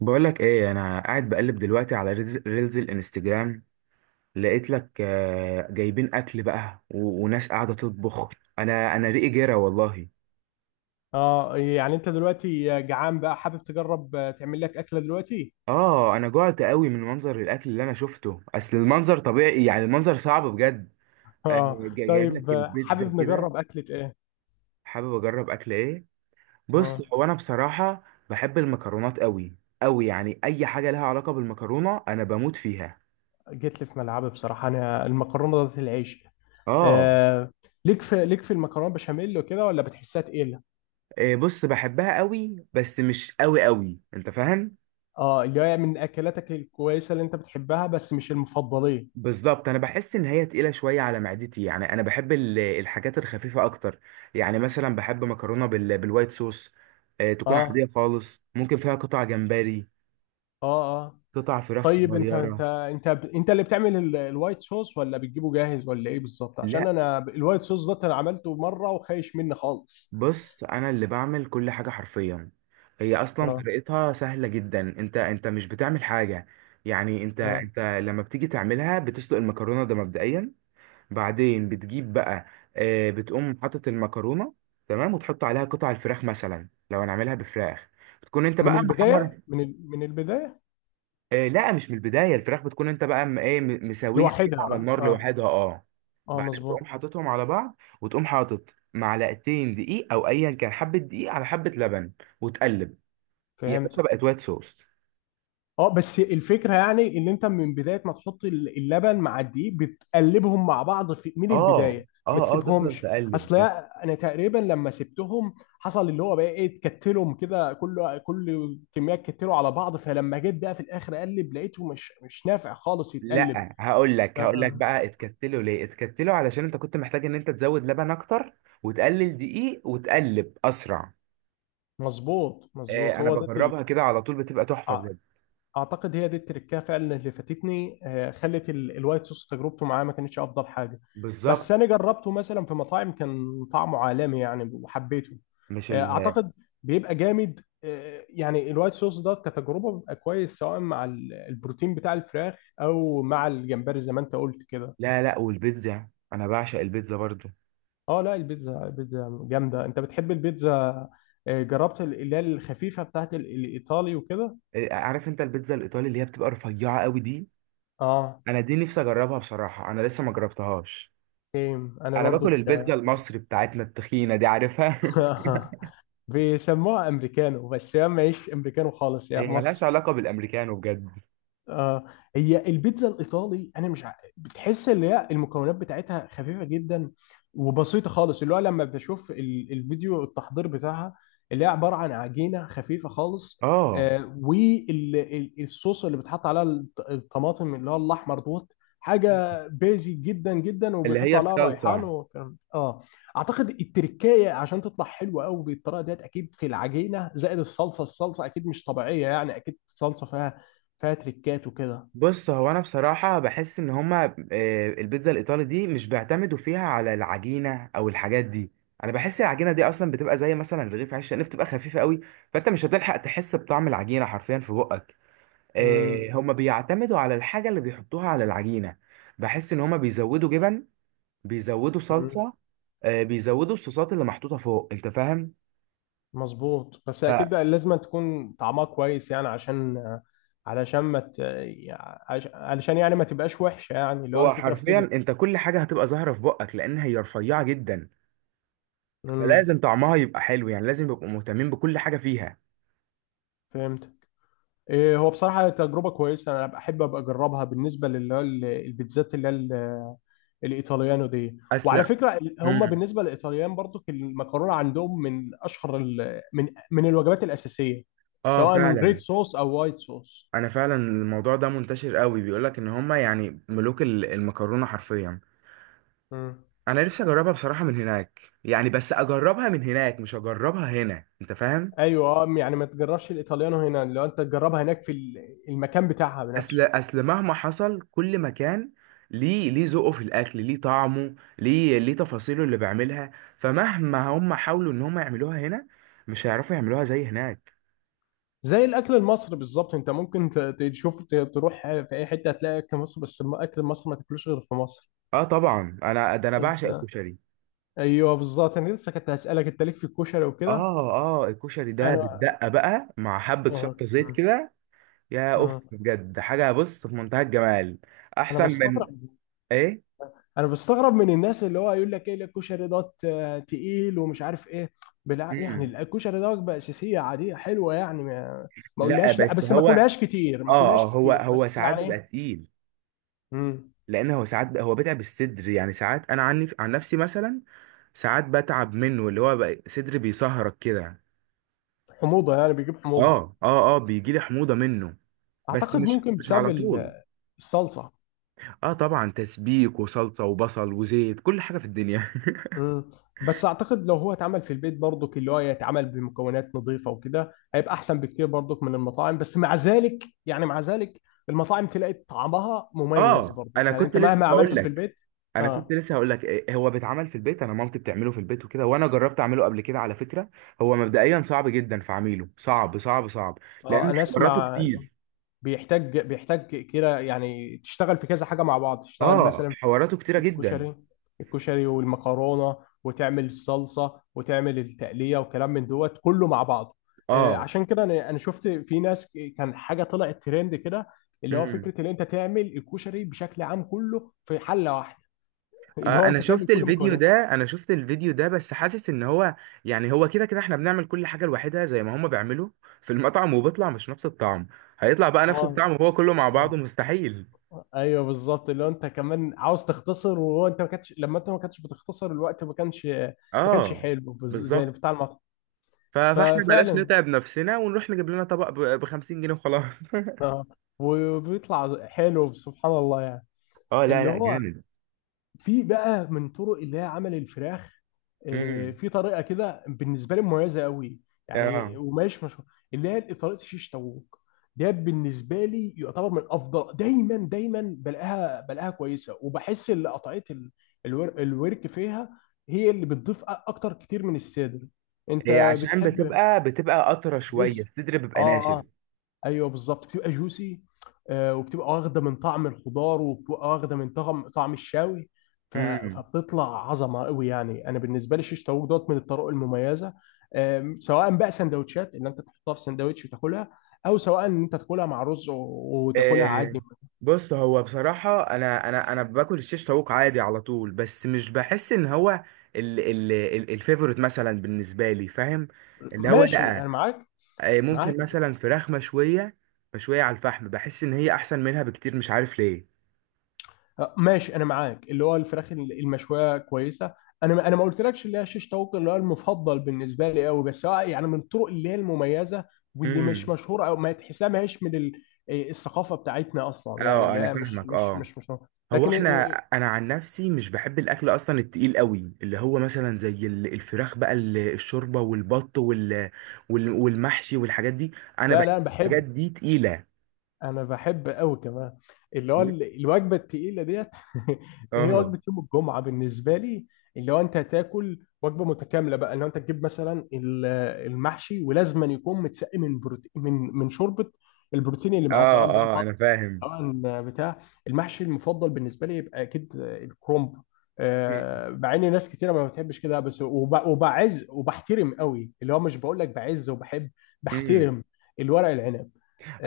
بقولك ايه؟ انا قاعد بقلب دلوقتي على ريلز الانستجرام. لقيت لك، جايبين اكل بقى وناس قاعده تطبخ. انا ريقي جرى والله. اه يعني انت دلوقتي جعان بقى حابب تجرب تعمل لك اكله دلوقتي. اه، انا جوعت قوي من منظر الاكل اللي انا شفته. اصل المنظر طبيعي، يعني المنظر صعب بجد. اه جايب طيب، لك البيتزا حابب كده. نجرب اكله ايه؟ حابب اجرب اكل ايه؟ بص، اه هو انا بصراحه بحب المكرونات قوي. قوي يعني، اي حاجه لها علاقه بالمكرونه انا بموت فيها. جيت لي في ملعبي، بصراحه انا المكرونه ذات العيش. اه. آه. ليك في المكرونه بشاميل وكده، ولا بتحسها تقيله؟ إيه، بص بحبها قوي بس مش قوي قوي، انت فاهم. اه، اللي هي من اكلاتك الكويسه اللي انت بتحبها، بس مش المفضليه. بالظبط. انا بحس ان هي تقيله شويه على معدتي، يعني انا بحب ال- الحاجات الخفيفه اكتر. يعني مثلا بحب مكرونه بالوايت صوص. إيه، تكون اه، عاديه خالص، ممكن فيها قطع جمبري، اه، اه. قطع فراخ طيب، صغيره. انت اللي بتعمل الوايت صوص، ولا بتجيبه جاهز، ولا ايه بالظبط؟ عشان لا، انا الوايت صوص ده انا عملته مره وخايش مني خالص. بص انا اللي بعمل كل حاجه حرفيا. هي اصلا اه. طريقتها سهله جدا، انت مش بتعمل حاجه. يعني انت اه. انت لما بتيجي تعملها بتسلق المكرونه ده مبدئيا. بعدين بتجيب بقى، بتقوم حاطط المكرونه، تمام، وتحط عليها قطع الفراخ مثلا لو هنعملها بفراخ. بتكون انت من بقى البداية، محمر. من من البداية. لا، مش من البدايه. الفراخ بتكون انت بقى مسويها كده على لوحدها، اه. النار اه، لوحدها، اه. اه، بعدين تقوم مظبوط. حاططهم على بعض، وتقوم حاطط معلقتين دقيق، او ايا كان، حبه دقيق على حبه لبن، وتقلب. يا فهمت. باشا، بقت وايت صوص. اه، بس الفكرة يعني ان انت من بداية ما تحط اللبن مع الدقيق بتقلبهم مع بعض من اه البداية. ما اه اه، تفضل تسيبهمش. تقلب. اصل انا تقريبا لما سبتهم حصل اللي هو بقى ايه، اتكتلهم كده، كل كمية اتكتلوا على بعض، فلما جيت بقى في الاخر اقلب لقيته مش نافع خالص يتقلب. لا، هقول لك آه، هقول لك آه. بقى، اتكتلوا ليه؟ اتكتلوا علشان انت كنت محتاج ان انت تزود لبن اكتر وتقلل دقيق وتقلب اسرع. مظبوط، اه، مظبوط، انا هو ده بجربها كده على طول، بتبقى تحفة آه. بجد. اعتقد هي دي التركية فعلا اللي فاتتني، خلت الوايت صوص تجربته معاه ما كانتش افضل حاجة. بس بالظبط. انا جربته مثلا في مطاعم كان طعمه عالمي يعني، وحبيته. مش ال. اعتقد بيبقى جامد، يعني الوايت صوص ده كتجربة بيبقى كويس، سواء مع البروتين بتاع الفراخ او مع الجمبري زي ما انت قلت كده. لا لا، والبيتزا انا بعشق البيتزا برضو. اه، لا، البيتزا، البيتزا جامدة. انت بتحب البيتزا؟ جربت اللي هي الخفيفة بتاعت الايطالي وكده؟ عارف انت البيتزا الايطالي اللي هي بتبقى رفيعة قوي دي؟ اه. انا دي نفسي اجربها بصراحة، انا لسه ما جربتهاش. سيم انا انا باكل برضو. البيتزا المصري بتاعتنا التخينة دي، عارفها. ك- بيسموها امريكانو، بس هي ماهيش امريكانو خالص، هي هي ملهاش مصري. علاقة بالامريكانو بجد. آه. هي البيتزا الايطالي انا مش ع... بتحس اللي هي المكونات بتاعتها خفيفه جدا وبسيطه خالص، اللي هو لما بشوف الفيديو التحضير بتاعها، اللي هي عباره عن عجينه خفيفه خالص. اه، آه، والصوص اللي بتحط عليها الطماطم اللي هو الاحمر دوت، حاجه بيزي جدا جدا، اللي هي وبيحطوا عليها ريحان. الصلصة. وكان اعتقد التركايه عشان تطلع حلوه قوي بالطريقه ديت، اكيد في العجينه زائد الصلصه، الصلصه اكيد مش طبيعيه، يعني اكيد صلصه فيها تريكات وكده. بص، هو انا بصراحه بحس ان هما، البيتزا الايطالي دي مش بيعتمدوا فيها على العجينه او الحاجات دي. انا بحس العجينه دي اصلا بتبقى زي مثلا رغيف عيش، لان بتبقى خفيفه قوي، فانت مش هتلحق تحس بطعم العجينه حرفيا في بقك. امم. هما بيعتمدوا على الحاجه اللي بيحطوها على العجينه. بحس ان هما بيزودوا جبن، بيزودوا امم. صلصه، بيزودوا الصوصات اللي محطوطه فوق، انت فاهم. مظبوط، بس اكيد لازم تكون طعمها كويس، يعني عشان علشان ما ت... علشان يعني ما تبقاش وحشه، يعني اللي هو فهو الفكره في كده. حرفيا انت كل حاجه هتبقى ظاهره في بقك، لان هي رفيعه جدا، امم. فلازم طعمها يبقى حلو، يعني لازم يبقوا مهتمين بكل حاجة فيها. فهمت. إيه، هو بصراحه تجربه كويسه، انا بحب ابقى اجربها بالنسبه للي هو البيتزات اللي هي الايطاليانو دي. وعلى أسلم. فكره هم امم. بالنسبه للايطاليان برضو المكرونه عندهم من اشهر من الوجبات الاساسيه، اه، سواء ريد فعلا. صوص او وايت صوص. انا فعلا الموضوع ده منتشر قوي، بيقولك ان هما يعني ملوك ال- المكرونة حرفيا. انا نفسي اجربها بصراحة من هناك، يعني بس اجربها من هناك مش اجربها هنا، انت فاهم. ايوه، اه، يعني ما تجربش الايطاليانو هنا، لو انت تجربها هناك في المكان بتاعها اصل بنفسه. اصل مهما حصل، كل مكان ليه ذوقه في الاكل، ليه طعمه، ليه تفاصيله اللي بيعملها. فمهما هم حاولوا ان هم يعملوها هنا، مش هيعرفوا يعملوها زي هناك. زي الاكل المصري بالظبط، انت ممكن تشوف تروح في اي حته هتلاقي اكل مصر، بس اكل مصر ما تاكلوش غير في مصر. اه طبعا، انا بعشق انت، الكشري. ايوه بالظبط، انا لسه كنت هسالك انت ليك في الكشري وكده. اه اه، الكشري ده انا، بالدقه بقى، مع حبه اه، شطه، زيت كده، يا اوف آه. بجد، حاجه، بص، في منتهى الجمال. انا احسن من. بستغرب، ايه؟ انا بستغرب من الناس اللي هو يقول لك ايه الكشري دوت تقيل ومش عارف ايه. بلا يعني، امم. الكشري ده وجبه اساسيه عاديه حلوه، يعني ما ما لا، اقولهاش لا، بس بس ما هو اه اكلهاش كتير، ما اه، اكلهاش هو كتير، هو بس ساعات يعني بيبقى ايه. تقيل. مم. لان هو ساعات هو بيتعب الصدر. يعني ساعات، انا عن نفسي مثلا، ساعات بتعب منه، اللي هو بقى صدري بيسهرك كده. حموضه يعني، بيجيب حموضه. اه اه اه، بيجي لي حموضه منه. بس اعتقد مش ممكن مش بسبب على طول. الصلصه. اه طبعا، تسبيك وصلصه وبصل وزيت، كل حاجه في الدنيا. مم. بس اعتقد لو هو اتعمل في البيت برضك، اللي هو يتعمل بمكونات نظيفه وكده، هيبقى احسن بكتير برضك من المطاعم، بس مع ذلك يعني، مع ذلك المطاعم تلاقي طعمها مميز اه، برضك، انا يعني كنت انت لسه مهما هقول عملته في لك. البيت. انا كنت اه. لسه هقول لك، إيه، هو بيتعمل في البيت. انا مامتي بتعمله في البيت وكده، وانا جربت اعمله قبل كده على فكره. هو مبدئيا صعب جدا في عميله، صعب صعب صعب، اه، لان انا حواراته اسمع. كتير. بيحتاج كده يعني تشتغل في كذا حاجه مع بعض، تشتغل اه، مثلا في حواراته كتيره جدا. الكشري، الكشري والمكرونه، وتعمل الصلصه وتعمل التقليه وكلام من دوت كله مع بعضه. اه. عشان كده انا شفت في ناس كان حاجه طلعت ترند كده، اللي هو امم. فكره ان انت تعمل الكشري بشكل عام كله في حله واحده، اللي آه، هو انا انت تعمل شفت كل الفيديو مكونات. ده انا شفت الفيديو ده بس حاسس ان هو، يعني هو كده كده احنا بنعمل كل حاجه لوحدها زي ما هما بيعملوا في المطعم، وبيطلع مش نفس الطعم. هيطلع بقى نفس اه. الطعم وهو كله مع بعضه؟ اه. مستحيل. ايوه بالظبط، اللي هو انت كمان عاوز تختصر، وهو انت ما كانتش لما انت ما كانتش بتختصر الوقت، ما كانش، ما كانش اه، حلو زي بالظبط. بتاع المطعم. ف- فاحنا بلاش ففعلا، نتعب نفسنا ونروح نجيب لنا طبق ب 50 جنيه وخلاص. اه. وبيطلع حلو سبحان الله يعني. اه لا اللي لا، هو جامد. في بقى من طرق اللي هي عمل الفراخ، امم. في طريقه كده بالنسبه لي مميزه قوي، اه. يعني ومش مشهور، اللي هي طريقه الشيش طاووق. ده بالنسبه لي يعتبر من افضل، دايما دايما بلاقيها، بلاقيها كويسه، وبحس ان قطعيه الورك فيها هي اللي بتضيف اكتر كتير من الصدر. إيه، انت عشان بتحب. بتبقى قطرة شوية، جوسي. الصدر اه، بيبقى آه. ناشف. ايوه بالظبط، بتبقى جوسي. وبتبقى واخده من طعم الخضار، وبتبقى واخده من طعم الشاوي. امم. فبتطلع عظمه قوي، يعني انا بالنسبه لي شيش طاووق دوت من الطرق المميزه. سواء بقى سندوتشات ان انت تحطها في سندوتش وتاكلها، او سواء ان انت تاكلها مع رز وتاكلها إيه، عادي. بص، هو بصراحة أنا باكل الشيش طاووق عادي على طول، بس مش بحس إن هو ال ال ال الفيفوريت مثلا بالنسبة لي، فاهم؟ اللي هو ماشي لأ. انا معاك. ممكن معاك. مثلا فراخ مشوية، مشوية على الفحم، بحس إن هي أحسن منها بكتير، مش عارف ليه. ماشي انا معاك، اللي هو الفراخ المشويه كويسه. انا ما قلتلكش اللي هي شيش طاووق اللي هو المفضل بالنسبه لي قوي، بس هو يعني من الطرق اللي هي المميزه، واللي مش امم. مشهوره، او ما تحسها ما هيش من الثقافه بتاعتنا اصلا، يعني اه اللي انا هي مش فاهمك، مش مش اه. مش مشهورة. هو لكن، احنا. آه، انا عن نفسي مش بحب الاكل اصلا التقيل قوي، اللي هو مثلا زي ال- الفراخ بقى، ال- الشوربه والبط والمحشي والحاجات دي. انا لا لا، بحس الحاجات بحب، دي تقيله. انا بحب قوي كمان اللي هو الوجبه التقيله ديت. هي اه وجبه يوم الجمعه بالنسبه لي، اللي هو انت هتاكل وجبه متكامله بقى، اللي هو انت تجيب مثلا المحشي، ولازما يكون متسقي من بروتين، من شوربه. البروتين اللي معاه اه سواء بقى اه، انا بط، فاهم. سواء بتاع، المحشي المفضل بالنسبه لي يبقى اكيد الكرنب. مع ان ناس كتيره ما بتحبش كده، بس وبعز وبحترم قوي، اللي هو مش بقول لك بعز وبحب، مم. بحترم الورق العنب.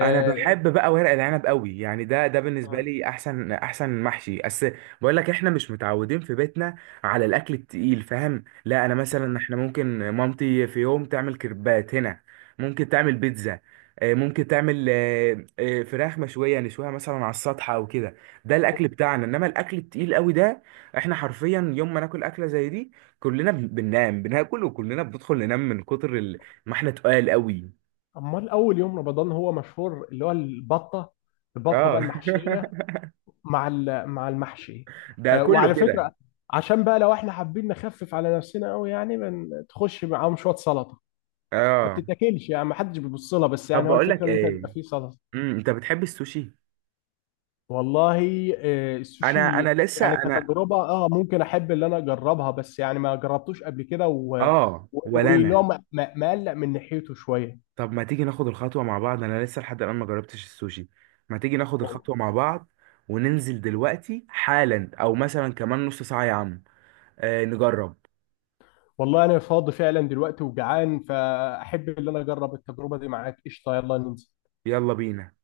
انا بحب بقى ورق العنب قوي، يعني ده ده بالنسبه آه. لي احسن احسن محشي، بس بقول لك احنا مش متعودين في بيتنا على الاكل التقيل، فاهم. لا، انا مثلا، احنا ممكن مامتي في يوم تعمل كريبات هنا، ممكن تعمل بيتزا، ممكن تعمل، فراخ مشويه، نشويها مثلا على السطح او كده. ده الاكل أخ- بتاعنا، انما الاكل التقيل قوي ده، احنا حرفيا يوم ما ناكل اكله زي دي، كلنا بننام بناكل، وكلنا بندخل ننام من كتر ال-، ما احنا تقال قوي. امال اول يوم رمضان هو مشهور اللي هو البطه، البطه اه. بقى المحشيه مع مع المحشي. ده كله وعلى كده. فكره، عشان بقى لو احنا حابين نخفف على نفسنا قوي يعني، تخش معاهم شويه سلطه ما اه. بتتاكلش، يعني ما حدش بيبص لها، بس طب يعني هو بقول الفكره لك اللي انت بيبقى ايه، فيه سلطه. انت بتحب السوشي؟ والله، انا السوشي انا لسه يعني انا. كتجربه اه ممكن احب اللي انا اجربها، بس يعني ما جربتوش قبل كده اه، ولا واللي هو انا. مقلق من ناحيته شويه. طب ما تيجي ناخد الخطوه مع بعض؟ انا لسه لحد الان ما جربتش السوشي. ما تيجي ناخد الخطوه مع بعض وننزل دلوقتي حالا، او مثلا كمان نص ساعه، يا عم؟ آه، نجرب. والله انا فاضي فعلا دلوقتي وجعان، فاحب ان انا اجرب التجربه دي معاك. قشطه، يلا ننزل. يلا بينا.